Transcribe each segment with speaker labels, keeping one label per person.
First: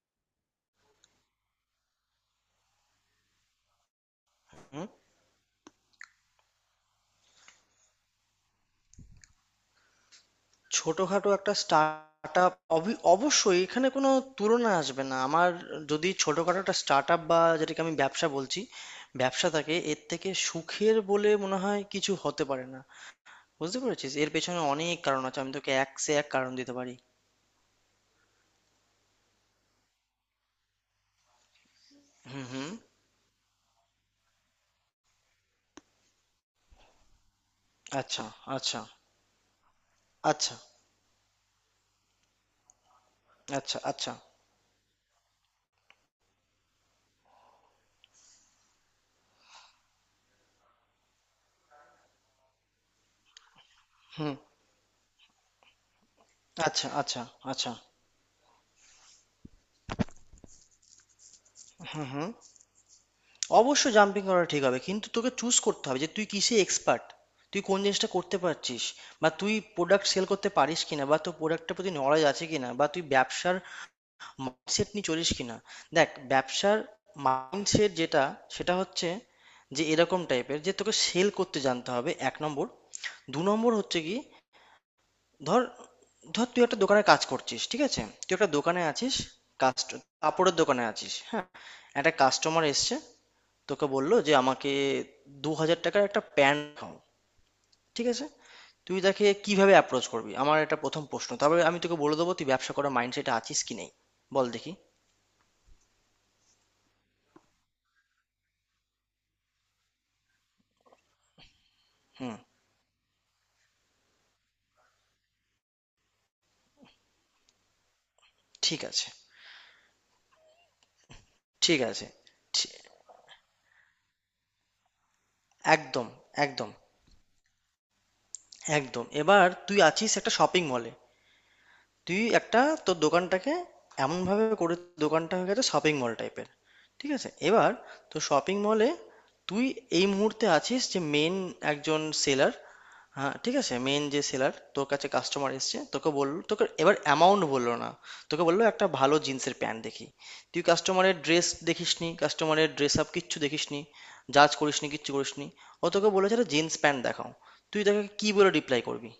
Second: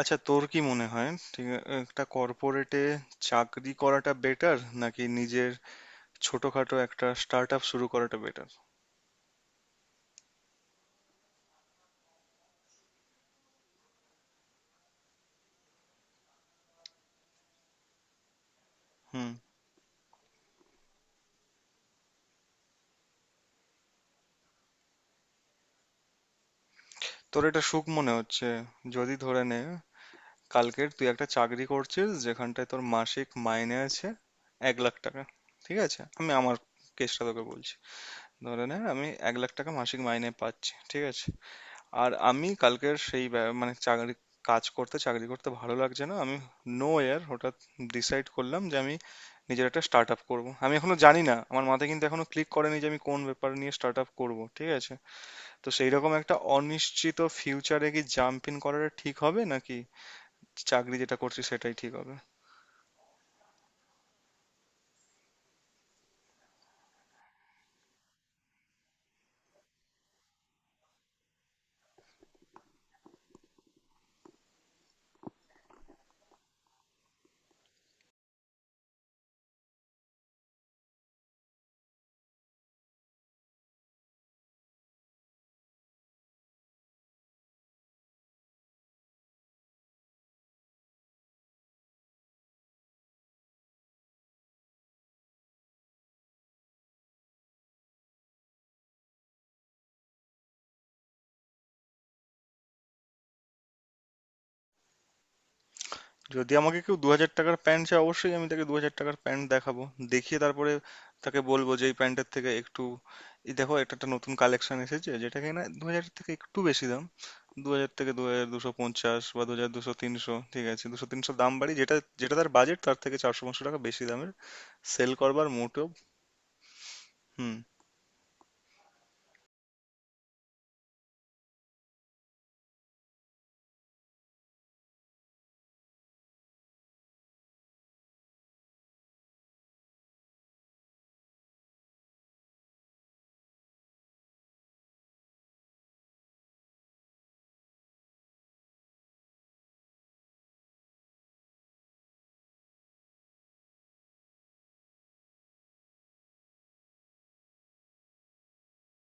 Speaker 1: আচ্ছা, তোর কি মনে হয়, একটা কর্পোরেটে চাকরি করাটা বেটার
Speaker 2: হুম,
Speaker 1: নাকি নিজের ছোটখাটো একটা স্টার্ট আপ শুরু করাটা বেটার?
Speaker 2: ছোটখাটো একটা স্টার্টআপ অবশ্যই এখানে কোনো তুলনা আসবে না। আমার যদি ছোটখাটো একটা স্টার্টআপ বা যেটাকে আমি ব্যবসা বলছি
Speaker 1: হুম।
Speaker 2: ব্যবসা থাকে, এর থেকে সুখের বলে মনে হয় কিছু হতে পারে না। বুঝতে পেরেছিস? এর পেছনে অনেক কারণ আছে, আমি তোকে এক সে এক কারণ দিতে পারি।
Speaker 1: তোর এটা সুখ মনে হচ্ছে? যদি ধরে নে কালকের তুই একটা চাকরি করছিস
Speaker 2: হুম
Speaker 1: যেখানটায়
Speaker 2: হুম।
Speaker 1: তোর মাসিক মাইনে আছে 1,00,000 টাকা। ঠিক আছে, আমি আমার কেসটা তোকে বলছি।
Speaker 2: আচ্ছা
Speaker 1: ধরে নে
Speaker 2: আচ্ছা
Speaker 1: আমি 1,00,000 টাকা মাসিক মাইনে
Speaker 2: আচ্ছা
Speaker 1: পাচ্ছি, ঠিক আছে। আর আমি কালকের সেই মানে
Speaker 2: আচ্ছা আচ্ছা।
Speaker 1: চাকরি কাজ করতে চাকরি করতে ভালো লাগছে না। আমি নো এয়ার হঠাৎ ডিসাইড করলাম যে আমি নিজের একটা স্টার্ট আপ করবো। আমি এখনো জানি না, আমার মাথায় কিন্তু এখনো ক্লিক করেনি যে আমি কোন ব্যাপার নিয়ে স্টার্ট আপ
Speaker 2: হুম।
Speaker 1: করবো, ঠিক আছে। তো সেই রকম একটা
Speaker 2: আচ্ছা
Speaker 1: অনিশ্চিত
Speaker 2: আচ্ছা আচ্ছা।
Speaker 1: ফিউচারে কি জাম্প ইন করাটা ঠিক হবে নাকি চাকরি যেটা করছি সেটাই ঠিক
Speaker 2: হুম
Speaker 1: হবে?
Speaker 2: হুম। অবশ্যই জাম্পিং করা ঠিক হবে, কিন্তু তোকে চুজ করতে হবে যে তুই কিসে এক্সপার্ট, তুই কোন জিনিসটা করতে পারছিস, বা তুই প্রোডাক্ট সেল করতে পারিস কিনা, বা তোর প্রোডাক্টের প্রতি নলেজ আছে কিনা, বা তুই ব্যবসার মাইন্ডসেট নিয়ে চলিস কিনা। দেখ, ব্যবসার মাইন্ডসেট যেটা, সেটা হচ্ছে যে এরকম টাইপের, যে তোকে সেল করতে জানতে হবে, এক নম্বর। দু নম্বর হচ্ছে কি, ধর ধর তুই একটা দোকানে কাজ করছিস, ঠিক আছে, তুই একটা দোকানে আছিস। কাস্ট কাপড়ের দোকানে আছিস, হ্যাঁ। একটা কাস্টমার এসছে, তোকে বললো যে আমাকে 2,000 টাকার একটা প্যান্ট দেখাও, ঠিক আছে। তুই তাকে কিভাবে অ্যাপ্রোচ করবি, আমার এটা প্রথম প্রশ্ন। তারপরে আমি তোকে বলে দেবো তুই ব্যবসা করার মাইন্ডসেটে আছিস কি নেই। বল দেখি।
Speaker 1: যদি আমাকে কেউ 2,000 টাকার প্যান্ট চায়, অবশ্যই আমি তাকে 2,000 টাকার প্যান্ট দেখাবো। দেখিয়ে তারপরে তাকে বলবো যে এই প্যান্টের
Speaker 2: হুম।
Speaker 1: থেকে একটু, এই দেখো এটা একটা নতুন কালেকশন এসেছে যেটা কিনা দু হাজার থেকে একটু বেশি দাম। দু হাজার থেকে দু হাজার দুশো
Speaker 2: ঠিক আছে,
Speaker 1: পঞ্চাশ বা দু হাজার দুশো তিনশো ঠিক আছে, 200-300 দাম বাড়ি
Speaker 2: ঠিক
Speaker 1: যেটা,
Speaker 2: আছে।
Speaker 1: যেটা তার
Speaker 2: ঠি-
Speaker 1: বাজেট তার থেকে 400-500 টাকা বেশি দামের সেল করবার মোটো।
Speaker 2: একদম, একদম,
Speaker 1: হুম।
Speaker 2: একদম। এবার তুই আছিস একটা শপিং মলে। তুই একটা তোর দোকানটাকে এমনভাবে করে দোকানটা হয়ে গেছে শপিং মল টাইপের, ঠিক আছে। এবার তো শপিং মলে তুই এই মুহূর্তে আছিস, যে মেন একজন সেলার। হ্যাঁ ঠিক আছে, মেন যে সেলার, তোর কাছে কাস্টমার এসছে, তোকে বললো, তোকে এবার অ্যামাউন্ট বললো না, তোকে বললো একটা ভালো জিন্সের প্যান্ট দেখি। তুই কাস্টমারের ড্রেস দেখিসনি, কাস্টমারের ড্রেস আপ কিচ্ছু দেখিসনি, জাজ করিসনি, কিচ্ছু করিসনি। ও তোকে বলেছে একটা জিন্স প্যান্ট দেখাও। তুই তাকে কি বলে রিপ্লাই করবি?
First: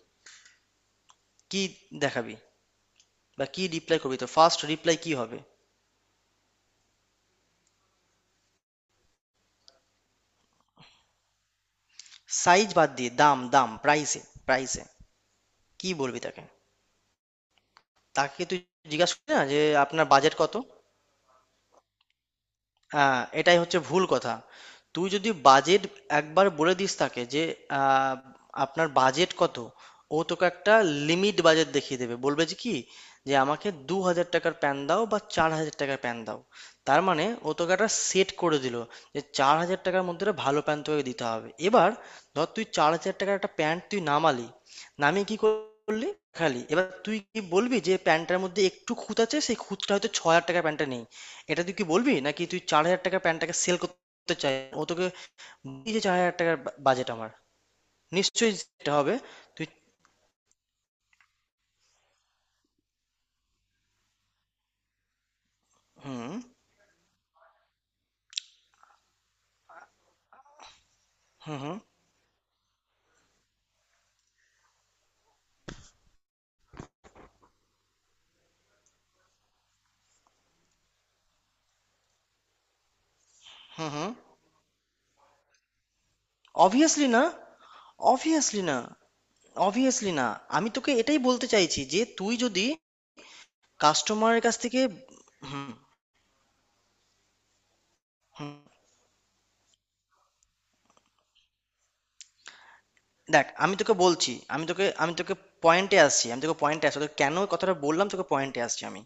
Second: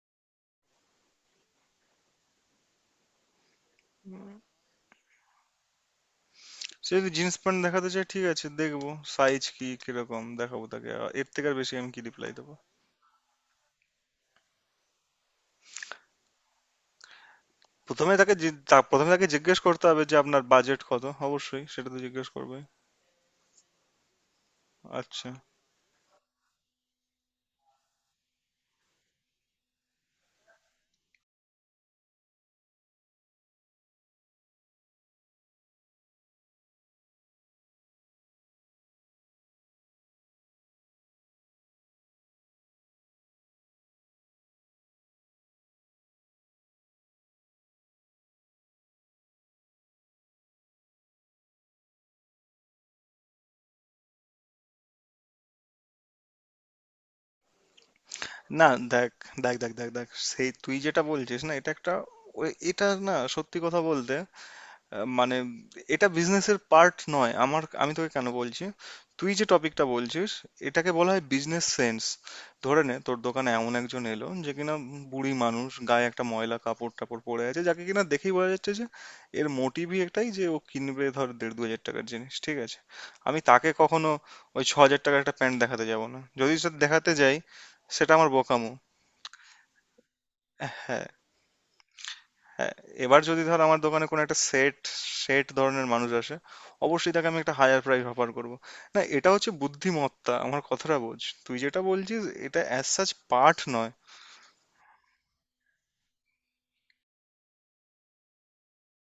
Speaker 2: কি দেখাবি বা কি রিপ্লাই করবি? তো ফার্স্ট রিপ্লাই কি হবে?
Speaker 1: সে যদি জিন্স প্যান্ট দেখাতে চায়, ঠিক আছে দেখবো, সাইজ কি কিরকম দেখাবো তাকে, এর থেকে আর বেশি আমি কি রিপ্লাই দেবো?
Speaker 2: সাইজ বাদ দিয়ে দাম, প্রাইসে, প্রাইসে কি বলবি তাকে?
Speaker 1: প্রথমে তাকে
Speaker 2: তুই
Speaker 1: প্রথমে
Speaker 2: জিজ্ঞাসা
Speaker 1: তাকে
Speaker 2: করবি না
Speaker 1: জিজ্ঞেস
Speaker 2: যে
Speaker 1: করতে হবে
Speaker 2: আপনার
Speaker 1: যে
Speaker 2: বাজেট
Speaker 1: আপনার
Speaker 2: কত।
Speaker 1: বাজেট কত, অবশ্যই সেটা তো জিজ্ঞেস করবে।
Speaker 2: হ্যাঁ, এটাই হচ্ছে ভুল কথা। তুই
Speaker 1: আচ্ছা,
Speaker 2: যদি বাজেট একবার বলে দিস তাকে যে আহ, আপনার বাজেট কত, ও তোকে একটা লিমিট বাজেট দেখিয়ে দেবে, বলবে যে কি, যে আমাকে দু হাজার টাকার প্যান দাও বা 4,000 টাকার প্যান দাও। তার মানে ও তোকে একটা সেট করে দিল, যে চার হাজার টাকার মধ্যে একটা ভালো প্যান্ট তোকে দিতে হবে। এবার ধর তুই চার হাজার টাকার একটা প্যান্ট তুই নামালি, নামিয়ে কি করলি? খালি এবার তুই কি বলবি যে প্যান্টটার মধ্যে একটু খুঁত আছে, সেই খুঁতটা হয়তো 6,000 টাকার প্যান্টটা নেই? এটা তুই কি বলবি, নাকি তুই চার হাজার টাকার প্যান্টটাকে সেল করতে চাই? ও তোকে বললি যে চার হাজার টাকার বাজেট আমার, নিশ্চয়ই
Speaker 1: না,
Speaker 2: সেটা
Speaker 1: দেখ
Speaker 2: হবে।
Speaker 1: দেখ
Speaker 2: তুই।
Speaker 1: দেখ দেখ দেখ সেই তুই যেটা বলছিস না এটা একটা, এটা না, সত্যি কথা বলতে, মানে এটা
Speaker 2: হুম
Speaker 1: বিজনেসের পার্ট নয়। আমার আমি তোকে কেন বলছি, তুই যে টপিকটা বলছিস এটাকে বলা হয়
Speaker 2: হুম
Speaker 1: বিজনেস
Speaker 2: হুম
Speaker 1: সেন্স। ধরে নে তোর দোকানে এমন একজন এলো যে কিনা বুড়ি মানুষ, গায়ে একটা ময়লা কাপড় টাপড় পরে আছে, যাকে কিনা দেখেই বোঝা যাচ্ছে যে এর মোটিভই একটাই যে ও কিনবে ধর 1,500-2,000 টাকার জিনিস, ঠিক আছে। আমি তাকে
Speaker 2: হুম
Speaker 1: কখনো
Speaker 2: হুম।
Speaker 1: ওই 6,000 টাকার একটা প্যান্ট দেখাতে যাব না, যদি সে
Speaker 2: অবভিয়াসলি
Speaker 1: দেখাতে
Speaker 2: না,
Speaker 1: যাই সেটা আমার
Speaker 2: অবভিয়াসলি
Speaker 1: বোকামো।
Speaker 2: না, অবভিয়াসলি না। আমি তোকে
Speaker 1: হ্যাঁ,
Speaker 2: এটাই বলতে চাইছি যে তুই যদি
Speaker 1: হ্যাঁ। এবার যদি ধর আমার দোকানে কোনো একটা
Speaker 2: কাস্টমারের কাছ
Speaker 1: সেট,
Speaker 2: থেকে।
Speaker 1: সেট
Speaker 2: হুম
Speaker 1: ধরনের মানুষ আসে, অবশ্যই তাকে আমি একটা হায়ার প্রাইস অফার করব।
Speaker 2: হুম।
Speaker 1: না, এটা হচ্ছে বুদ্ধিমত্তা, আমার কথাটা বোঝ। তুই যেটা বলছিস এটা অ্যাজ সাচ
Speaker 2: দেখ
Speaker 1: পার্ট
Speaker 2: আমি
Speaker 1: নয়।
Speaker 2: তোকে বলছি, আমি তোকে পয়েন্টে আসছি, আমি তোকে পয়েন্টে আসছি, তোকে কেন এই কথাটা বললাম, তোকে পয়েন্টে আসছি আমি।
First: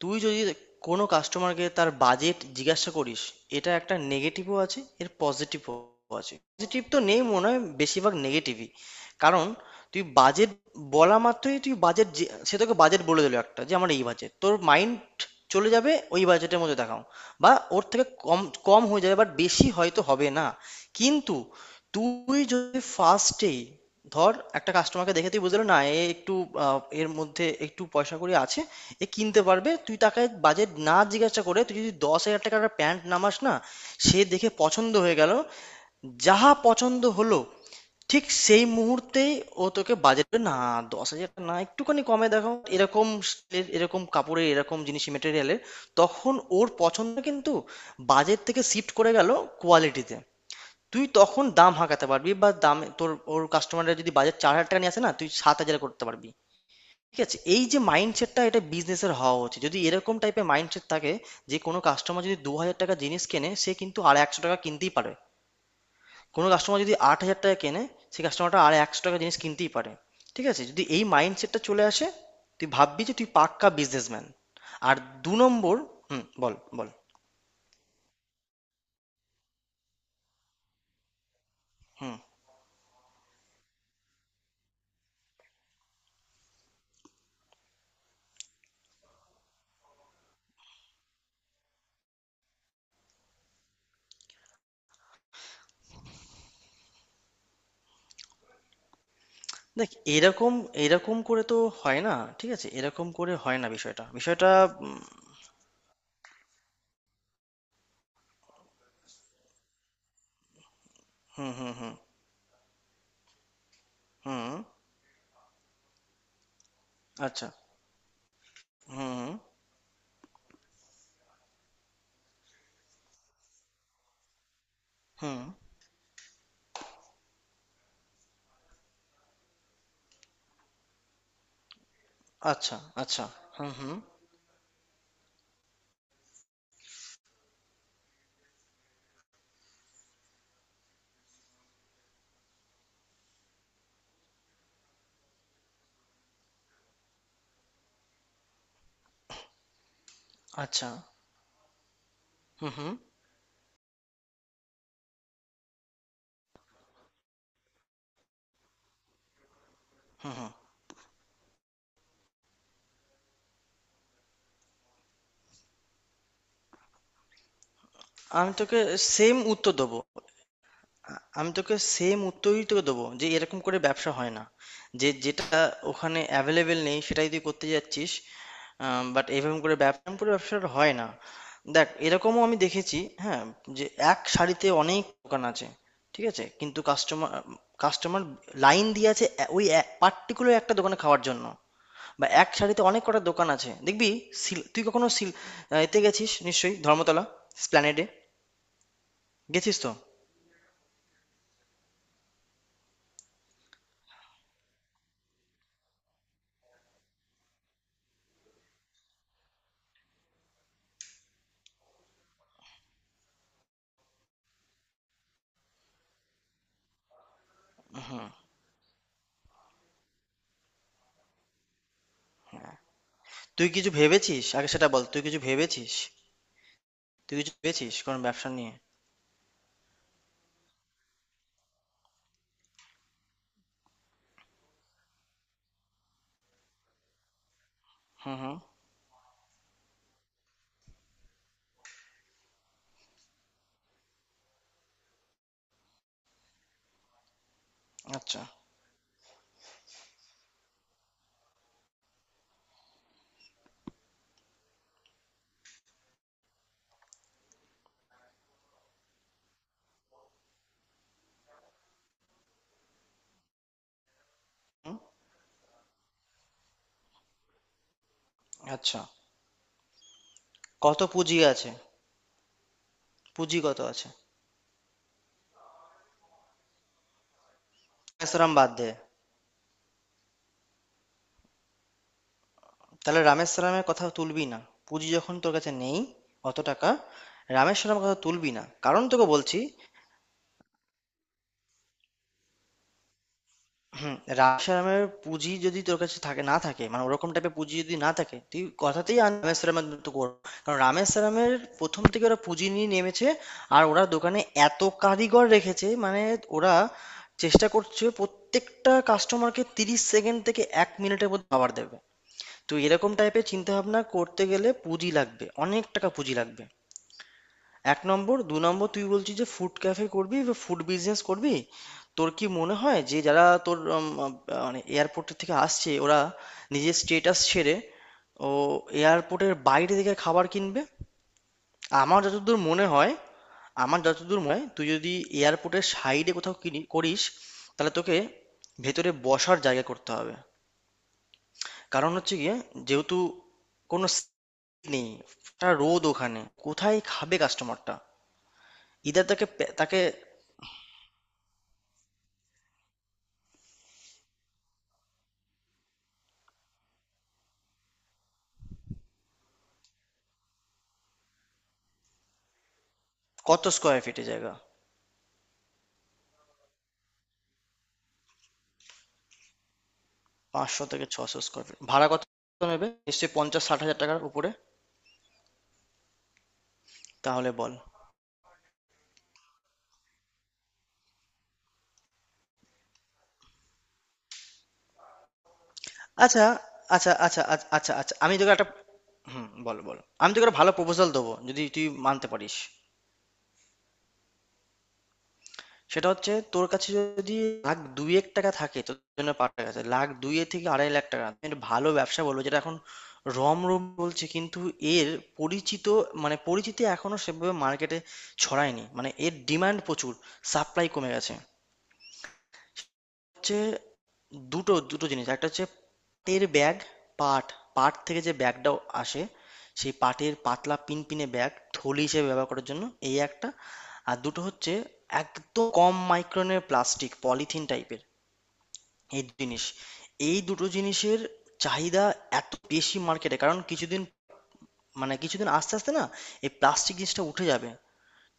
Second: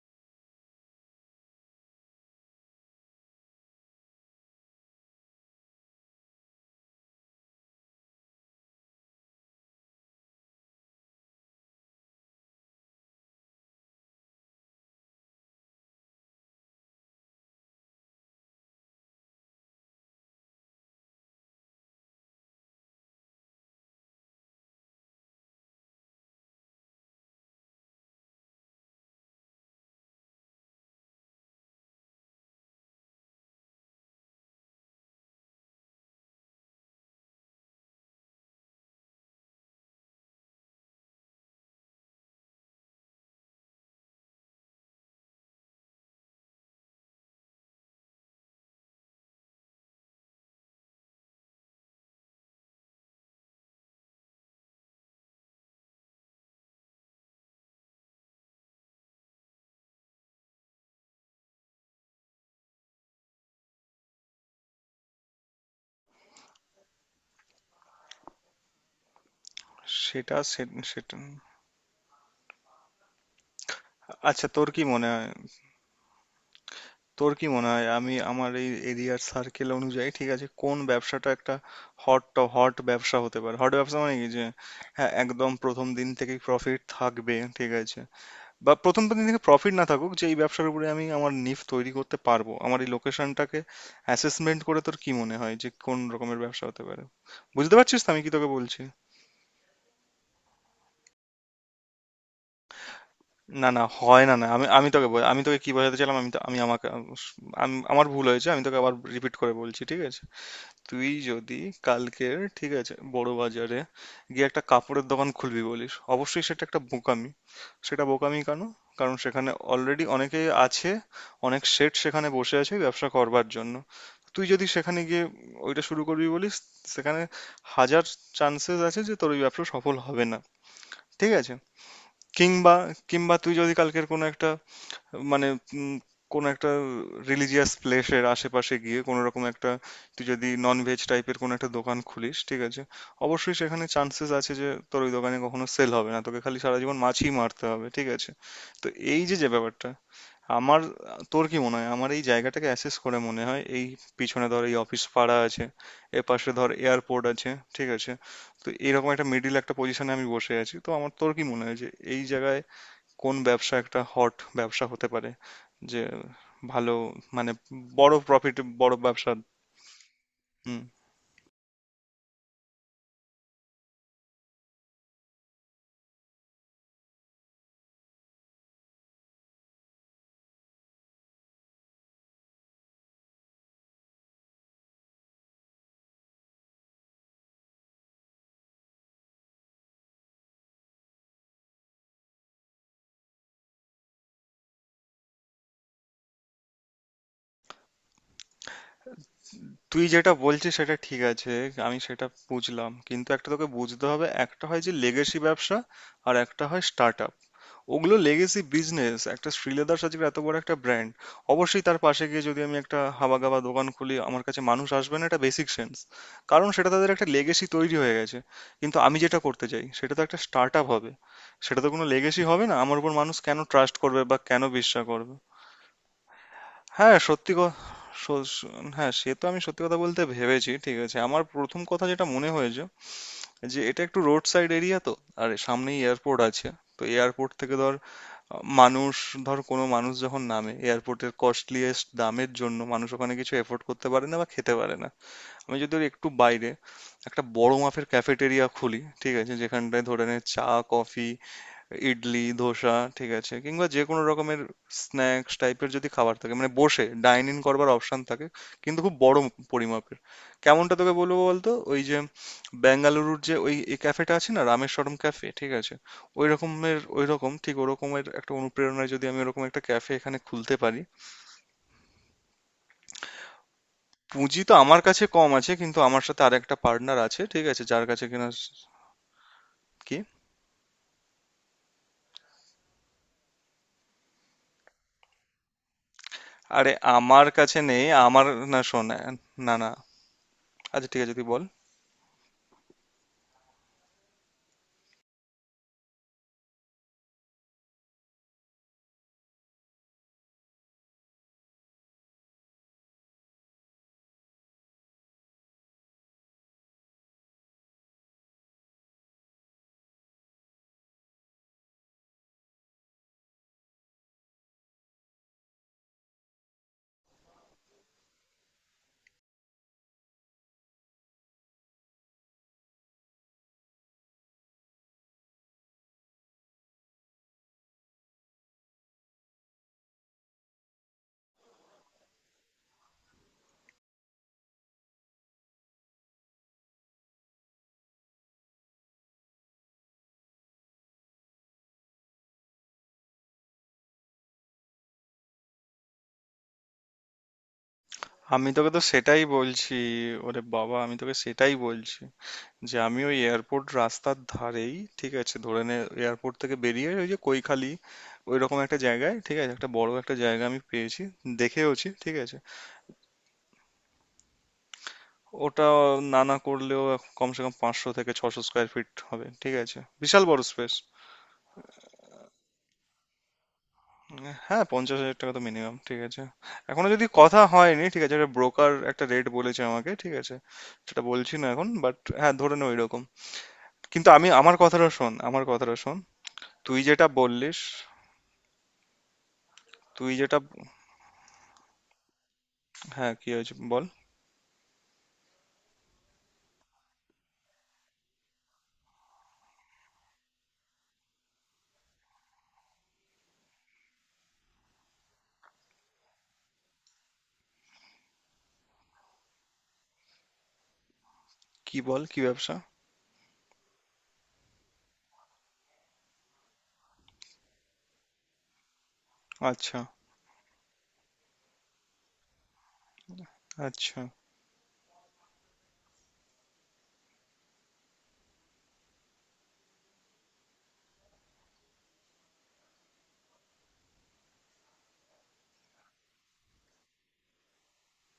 Speaker 2: তুই যদি কোনো কাস্টমারকে তার বাজেট জিজ্ঞাসা করিস, এটা একটা নেগেটিভও আছে, এর পজিটিভও আছে। পজিটিভ তো নেই মনে হয়, বেশিরভাগ নেগেটিভই। কারণ তুই বাজেট বলা মাত্রই, তুই বাজেট, সে তোকে বাজেট বলে দিল একটা যে আমার এই বাজেট, তোর মাইন্ড চলে যাবে ওই বাজেটের মধ্যে দেখাও বা ওর থেকে কম, কম হয়ে যাবে, বাট বেশি হয়তো হবে না। কিন্তু তুই যদি ফার্স্টেই ধর একটা কাস্টমারকে দেখে তুই বুঝলো না এ একটু, এর মধ্যে একটু পয়সা কড়ি আছে, এ কিনতে পারবে, তুই তাকে বাজেট না জিজ্ঞাসা করে তুই যদি 10,000 টাকার একটা প্যান্ট নামাস না, সে দেখে পছন্দ হয়ে গেল, যাহা পছন্দ হলো, ঠিক সেই মুহূর্তেই ও তোকে বাজেটে না, 10,000 টা না, একটুখানি কমে দেখো এরকম স্টিলের এরকম কাপড়ের এরকম জিনিস মেটেরিয়ালের, তখন ওর পছন্দ কিন্তু বাজেট থেকে শিফট করে গেল কোয়ালিটিতে। তুই তখন দাম হাঁকাতে পারবি, বা দাম তোর, ওর কাস্টমাররা যদি বাজেট 4,000 টাকা নিয়ে আসে না, তুই 7,000 করতে পারবি, ঠিক আছে। এই যে মাইন্ডসেটটা, এটা বিজনেসের হওয়া উচিত। যদি এরকম টাইপের মাইন্ডসেট থাকে, যে কোনো কাস্টমার যদি দু হাজার টাকা জিনিস কেনে, সে কিন্তু আর একশো টাকা কিনতেই পারে। কোনো কাস্টমার যদি 8,000 টাকায় কেনে, সেই কাস্টমারটা আর একশো টাকা জিনিস কিনতেই পারে। ঠিক আছে, যদি এই
Speaker 1: সেটা।
Speaker 2: মাইন্ডসেটটা চলে আসে, তুই ভাববি যে তুই পাক্কা বিজনেসম্যান।
Speaker 1: আচ্ছা, তোর কি
Speaker 2: আর
Speaker 1: মনে হয়,
Speaker 2: দু নম্বর। হুম বল বল।
Speaker 1: তোর কি মনে হয় আমি আমার এই এরিয়ার সার্কেল অনুযায়ী, ঠিক আছে, কোন ব্যবসাটা একটা
Speaker 2: হুম।
Speaker 1: হট হট ব্যবসা হতে পারে? হট ব্যবসা মানে কি, যে হ্যাঁ, একদম প্রথম দিন থেকেই প্রফিট থাকবে, ঠিক আছে, বা প্রথম দিন থেকে প্রফিট না থাকুক যে এই ব্যবসার উপরে আমি আমার নিফ তৈরি করতে পারবো। আমার এই লোকেশনটাকে অ্যাসেসমেন্ট করে তোর কি মনে হয় যে কোন রকমের ব্যবসা হতে পারে? বুঝতে পারছিস তো আমি কি তোকে বলছি?
Speaker 2: দেখ এরকম, এরকম করে তো হয় না। ঠিক আছে, এরকম করে হয় না।
Speaker 1: না, না
Speaker 2: বিষয়টা,
Speaker 1: হয় না। না, আমি আমি
Speaker 2: উম,
Speaker 1: তোকে আমি তোকে কি বোঝাতে চাইলাম, আমি আমি আমাকে, আমি, আমার ভুল হয়েছে। আমি তোকে আবার রিপিট করে বলছি, ঠিক আছে। তুই
Speaker 2: হুম
Speaker 1: যদি
Speaker 2: হুম হুম
Speaker 1: কালকের, ঠিক আছে, বড় বাজারে গিয়ে
Speaker 2: হুম।
Speaker 1: একটা কাপড়ের দোকান খুলবি বলিস, অবশ্যই সেটা একটা বোকামি।
Speaker 2: আচ্ছা।
Speaker 1: সেটা বোকামি কেন?
Speaker 2: হুম
Speaker 1: কারণ
Speaker 2: হুম
Speaker 1: সেখানে অলরেডি অনেকেই আছে, অনেক শেঠ সেখানে বসে আছে ব্যবসা করবার জন্য। তুই যদি সেখানে গিয়ে
Speaker 2: হুম।
Speaker 1: ওইটা শুরু করবি বলিস, সেখানে হাজার চান্সেস আছে যে তোর ওই ব্যবসা সফল হবে না, ঠিক আছে। কিংবা,
Speaker 2: আচ্ছা আচ্ছা।
Speaker 1: কিংবা তুই
Speaker 2: হুম
Speaker 1: যদি
Speaker 2: হুম।
Speaker 1: কালকের কোনো একটা মানে, উম, কোনো একটা রিলিজিয়াস প্লেসের আশেপাশে গিয়ে কোনো রকম একটা, তুই যদি নন ভেজ টাইপের কোনো একটা দোকান খুলিস, ঠিক আছে, অবশ্যই সেখানে চান্সেস আছে যে তোর ওই দোকানে কখনো সেল হবে না, তোকে খালি সারা জীবন মাছই মারতে হবে, ঠিক আছে। তো এই যে যে ব্যাপারটা আমার,
Speaker 2: আচ্ছা।
Speaker 1: তোর কি মনে হয় আমার এই জায়গাটাকে
Speaker 2: হুম হুম
Speaker 1: অ্যাসেস করে মনে হয়, এই পিছনে ধর এই অফিস পাড়া আছে, এর পাশে ধর এয়ারপোর্ট আছে, ঠিক আছে। তো এরকম একটা মিডিল একটা পজিশনে আমি
Speaker 2: হুম হুম।
Speaker 1: বসে আছি, তো আমার তোর কি মনে হয় যে এই জায়গায় কোন ব্যবসা একটা হট ব্যবসা হতে পারে, যে ভালো, মানে বড়
Speaker 2: আমি
Speaker 1: প্রফিট,
Speaker 2: তোকে
Speaker 1: বড় ব্যবসা?
Speaker 2: সেম উত্তর দেবো।
Speaker 1: হুম।
Speaker 2: আমি তোকে সেম উত্তরই তোকে দেবো যে এরকম করে ব্যবসা হয় না। যে যেটা ওখানে অ্যাভেলেবেল নেই, সেটাই তুই করতে যাচ্ছিস। বাট এরকম করে ব্যবসা, এরকম করে ব্যবসাটা হয় না। দেখ, এরকমও আমি দেখেছি, হ্যাঁ, যে এক শাড়িতে অনেক দোকান আছে, ঠিক আছে, কিন্তু কাস্টমার, কাস্টমার লাইন দিয়ে আছে ওই পার্টিকুলার একটা দোকানে খাওয়ার জন্য। বা এক শাড়িতে অনেক কটা দোকান আছে দেখবি। তুই কখনো সিল, এতে গেছিস? নিশ্চয়ই ধর্মতলা স্প্ল্যানেডে গেছিস তো?
Speaker 1: তুই যেটা বলছিস সেটা ঠিক আছে, আমি সেটা বুঝলাম। কিন্তু একটা তোকে বুঝতে হবে, একটা হয় যে লেগেসি ব্যবসা, আর একটা হয় স্টার্ট। ওগুলো লেগেসি বিজনেস। একটা শ্রীলেদার সাজির এত বড় একটা ব্র্যান্ড, অবশ্যই তার পাশে গিয়ে যদি আমি একটা হাবাগাবা দোকান খুলি আমার কাছে মানুষ আসবে না, এটা বেসিক সেন্স। কারণ সেটা তাদের একটা লেগেসি তৈরি হয়ে গেছে। কিন্তু আমি যেটা করতে চাই সেটা তো একটা স্টার্ট আপ হবে, সেটা তো কোনো লেগেসি হবে না। আমার উপর মানুষ কেন
Speaker 2: তুই কিছু
Speaker 1: ট্রাস্ট করবে বা
Speaker 2: ভেবেছিস?
Speaker 1: কেন
Speaker 2: আগে সেটা বল।
Speaker 1: বিশ্বাস
Speaker 2: তুই
Speaker 1: করবে?
Speaker 2: কিছু ভেবেছিস?
Speaker 1: হ্যাঁ,
Speaker 2: তুই
Speaker 1: সত্যি
Speaker 2: কিছু ভেবেছিস কোনো
Speaker 1: স-
Speaker 2: ব্যবসা
Speaker 1: স-
Speaker 2: নিয়ে?
Speaker 1: হ্যাঁ, সে তো আমি সত্যি কথা বলতে ভেবেছি, ঠিক আছে। আমার প্রথম কথা যেটা মনে হয়েছে যে এটা একটু রোড সাইড এরিয়া তো, আর সামনেই এয়ারপোর্ট আছে। তো এয়ারপোর্ট থেকে ধর,
Speaker 2: হুম হুম।
Speaker 1: মানুষ, ধর কোনো মানুষ যখন নামে, এয়ারপোর্টের কস্টলিয়েস্ট দামের জন্য মানুষ ওখানে কিছু এফোর্ড করতে পারে না বা খেতে পারে না। আমি যদি ওর একটু বাইরে একটা বড় মাপের
Speaker 2: আচ্ছা।
Speaker 1: ক্যাফেটেরিয়া খুলি, ঠিক আছে, যেখানটায় ধরে নে চা, কফি, ইডলি, ধোসা, ঠিক আছে, কিংবা যে কোনো রকমের স্ন্যাক্স টাইপের যদি খাবার থাকে, মানে বসে ডাইন ইন করবার অপশন থাকে, কিন্তু খুব বড় পরিমাপের। কেমনটা তোকে বলবো বলতো, ওই যে বেঙ্গালুরুর যে ওই এই ক্যাফেটা আছে না,
Speaker 2: হুম।
Speaker 1: রামেশ্বরম ক্যাফে, ঠিক আছে, ওই রকমের, ওই রকম ঠিক ওরকমের একটা
Speaker 2: আচ্ছা।
Speaker 1: অনুপ্রেরণায় যদি আমি ওরকম একটা ক্যাফে এখানে খুলতে পারি।
Speaker 2: কত পুঁজি আছে? পুঁজি কত আছে?
Speaker 1: পুঁজি তো আমার কাছে কম আছে, কিন্তু আমার সাথে আরেকটা পার্টনার আছে, ঠিক আছে, যার কাছে কিনা।
Speaker 2: রামেশ্বরম বাদ দে।
Speaker 1: কি?
Speaker 2: তাহলে রামেশ্বরমের কথা তুলবি না। পুঁজি যখন তোর কাছে নেই অত টাকা।
Speaker 1: আরে, আমার কাছে
Speaker 2: রামেশ্বরমের
Speaker 1: নেই,
Speaker 2: কথা
Speaker 1: আমার।
Speaker 2: তুলবি না,
Speaker 1: না,
Speaker 2: কারণ
Speaker 1: শোন,
Speaker 2: তোকে বলছি।
Speaker 1: না, না, আচ্ছা, ঠিক আছে তুই বল।
Speaker 2: হুম। রামেশ্বরমের পুঁজি যদি তোর কাছে থাকে, না থাকে মানে ওরকম টাইপের পুঁজি যদি না থাকে, তুই কথাতেই আন রামেশ্বরমের মতো করবো। কারণ রামেশ্বরমের প্রথম থেকে ওরা পুঁজি নিয়ে নেমেছে, আর ওরা দোকানে এত কারিগর রেখেছে মানে ওরা চেষ্টা করছে প্রত্যেকটা কাস্টমারকে 30 সেকেন্ড থেকে এক মিনিটের মধ্যে খাবার দেবে। তো এরকম টাইপের চিন্তা ভাবনা করতে গেলে পুঁজি লাগবে, অনেক টাকা পুঁজি লাগবে। এক নম্বর। দু নম্বর, তুই বলছিস যে ফুড ক্যাফে করবি বা ফুড বিজনেস করবি। তোর কি মনে হয় যে যারা তোর, মানে এয়ারপোর্ট থেকে আসছে, ওরা নিজের স্টেটাস ছেড়ে ও এয়ারপোর্টের বাইরে থেকে খাবার কিনবে? আমার যতদূর মনে হয়, আমার যতদূর মনে হয় তুই যদি এয়ারপোর্টের সাইডে কোথাও কিনি করিস, তাহলে তোকে ভেতরে বসার জায়গা করতে হবে। কারণ হচ্ছে গিয়ে, যেহেতু কোনো seat নেই, একটা রোদ ওখানে, কোথায় খাবে কাস্টমারটা?
Speaker 1: আমি তোকে তো
Speaker 2: ইদার
Speaker 1: সেটাই
Speaker 2: তাকে
Speaker 1: বলছি।
Speaker 2: তাকে।
Speaker 1: ওরে বাবা, আমি তোকে সেটাই বলছি যে আমি ওই এয়ারপোর্ট রাস্তার ধারেই, ঠিক আছে, ধরে নে এয়ারপোর্ট থেকে বেরিয়ে ওই যে কৈখালি, ওই রকম একটা জায়গায়, ঠিক আছে, একটা বড় একটা জায়গা আমি পেয়েছি, দেখেওছি, ঠিক আছে।
Speaker 2: কত স্কোয়ার ফিটে জায়গা?
Speaker 1: ওটা না না করলেও কমসে কম 500 থেকে 600 স্কোয়ার ফিট হবে, ঠিক আছে, বিশাল বড়
Speaker 2: পাঁচশো
Speaker 1: স্পেস।
Speaker 2: থেকে ছশো স্কোয়ার ফিট ভাড়া কত নেবে? নিশ্চয়ই 50-60 হাজার টাকার উপরে।
Speaker 1: হ্যাঁ, 50,000 টাকা তো মিনিমাম, ঠিক আছে। এখনো যদি
Speaker 2: তাহলে
Speaker 1: কথা
Speaker 2: বল।
Speaker 1: হয়নি, ঠিক আছে, একটা ব্রোকার একটা রেট বলেছে আমাকে, ঠিক আছে। সেটা বলছি না এখন, বাট হ্যাঁ ধরে নে ওই রকম। কিন্তু আমি আমার কথাটা শোন, আমার কথাটা শোন।
Speaker 2: আচ্ছা
Speaker 1: তুই
Speaker 2: আচ্ছা
Speaker 1: যেটা
Speaker 2: আচ্ছা আচ্ছা
Speaker 1: বললিস,
Speaker 2: আচ্ছা আচ্ছা, আমি তোকে একটা। হুম বল বল,
Speaker 1: তুই
Speaker 2: আমি তোকে
Speaker 1: যেটা,
Speaker 2: একটা ভালো প্রপোজাল দেবো যদি তুই মানতে পারিস।
Speaker 1: হ্যাঁ, কি হয়েছে বল।
Speaker 2: সেটা হচ্ছে, তোর কাছে যদি লাখ দুয়েক টাকা থাকে, তোর জন্য পাঠার কাছে লাখ দুয়ে থেকে 2.5 লাখ টাকা, তুমি একটা ভালো ব্যবসা বলবো যেটা এখন রমরম বলছে, কিন্তু এর পরিচিত, মানে পরিচিতি এখনো সেভাবে মার্কেটে ছড়ায়নি, মানে এর ডিমান্ড প্রচুর, সাপ্লাই কমে গেছে।
Speaker 1: কি বল, কি ব্যবসা?
Speaker 2: হচ্ছে দুটো, দুটো জিনিস। একটা হচ্ছে পাটের ব্যাগ, পাট, পাট থেকে যে ব্যাগটা আসে, সেই
Speaker 1: আচ্ছা,
Speaker 2: পাটের পাতলা পিনপিনে ব্যাগ, থলি হিসেবে ব্যবহার করার জন্য, এই একটা। আর
Speaker 1: আচ্ছা,
Speaker 2: দুটো হচ্ছে একদম কম মাইক্রনের প্লাস্টিক পলিথিন টাইপের। এই দু জিনিস, এই দুটো জিনিসের চাহিদা এত বেশি মার্কেটে। কারণ কিছুদিন, মানে আস্তে আস্তে না এই প্লাস্টিক জিনিসটা উঠে যাবে,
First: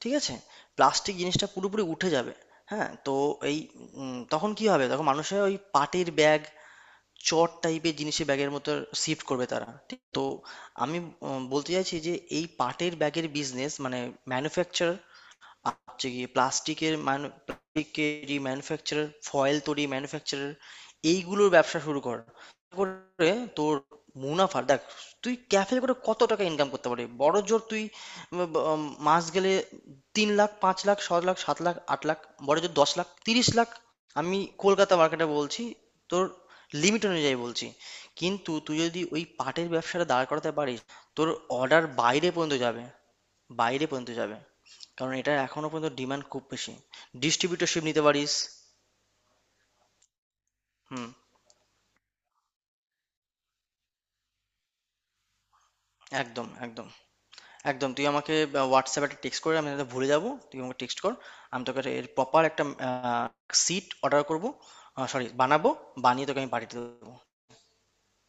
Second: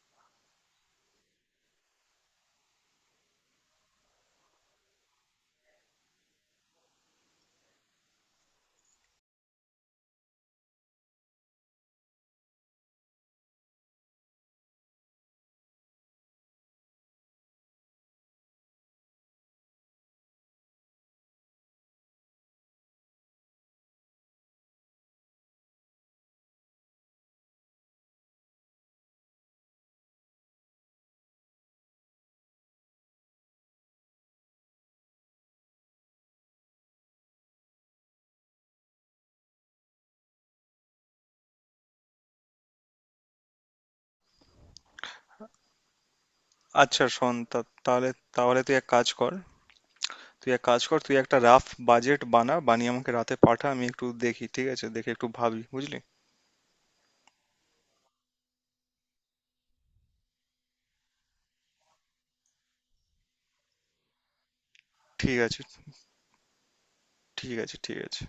Speaker 2: ঠিক আছে। প্লাস্টিক জিনিসটা পুরোপুরি উঠে যাবে, হ্যাঁ। তো এই তখন কি হবে? তখন মানুষের ওই পাটের ব্যাগ, চট টাইপের জিনিসে, ব্যাগের মতো শিফট করবে তারা, ঠিক তো? আমি বলতে চাইছি যে এই পাটের ব্যাগের বিজনেস মানে ম্যানুফ্যাকচার, হচ্ছে গিয়ে প্লাস্টিকের মান, প্লাস্টিকের যে ম্যানুফ্যাকচারার, ফয়েল তৈরি ম্যানুফ্যাকচারার, এইগুলোর ব্যবসা শুরু কর, করে তোর মুনাফা দেখ। তুই ক্যাফে করে কত টাকা ইনকাম করতে পারবি? বড় জোর তুই উম, ব- উম, মাস গেলে তিন লাখ, পাঁচ লাখ, ছ লাখ, সাত লাখ, আট লাখ, বড় জোর দশ লাখ, 30 লাখ। আমি কলকাতা মার্কেটে বলছি, তোর লিমিট অনুযায়ী বলছি। কিন্তু তুই যদি ওই পাটের ব্যবসাটা দাঁড় করাতে পারিস, তোর অর্ডার বাইরে পর্যন্ত যাবে, বাইরে পর্যন্ত যাবে। কারণ এটার এখনো পর্যন্ত ডিমান্ড খুব বেশি।
Speaker 1: আচ্ছা শোন,
Speaker 2: ডিস্ট্রিবিউটরশিপ নিতে
Speaker 1: তাহলে,
Speaker 2: পারিস।
Speaker 1: তাহলে তুই এক কাজ কর, তুই এক কাজ কর,
Speaker 2: হুম।
Speaker 1: তুই একটা রাফ বাজেট বানা, বানিয়ে আমাকে রাতে পাঠা, আমি একটু দেখি, ঠিক আছে, দেখে একটু ভাবি, বুঝলি।
Speaker 2: একদম, একদম, একদম। তুই আমাকে হোয়াটসঅ্যাপে একটা টেক্সট করে, আমি এটা ভুলে যাবো, তুই আমাকে টেক্সট কর। আমি তোকে এর প্রপার একটা সিট অর্ডার করবো, সরি
Speaker 1: ঠিক আছে,
Speaker 2: বানাবো, বানিয়ে তোকে আমি পাঠিয়ে দেবো।
Speaker 1: ঠিক আছে, ঠিক আছে।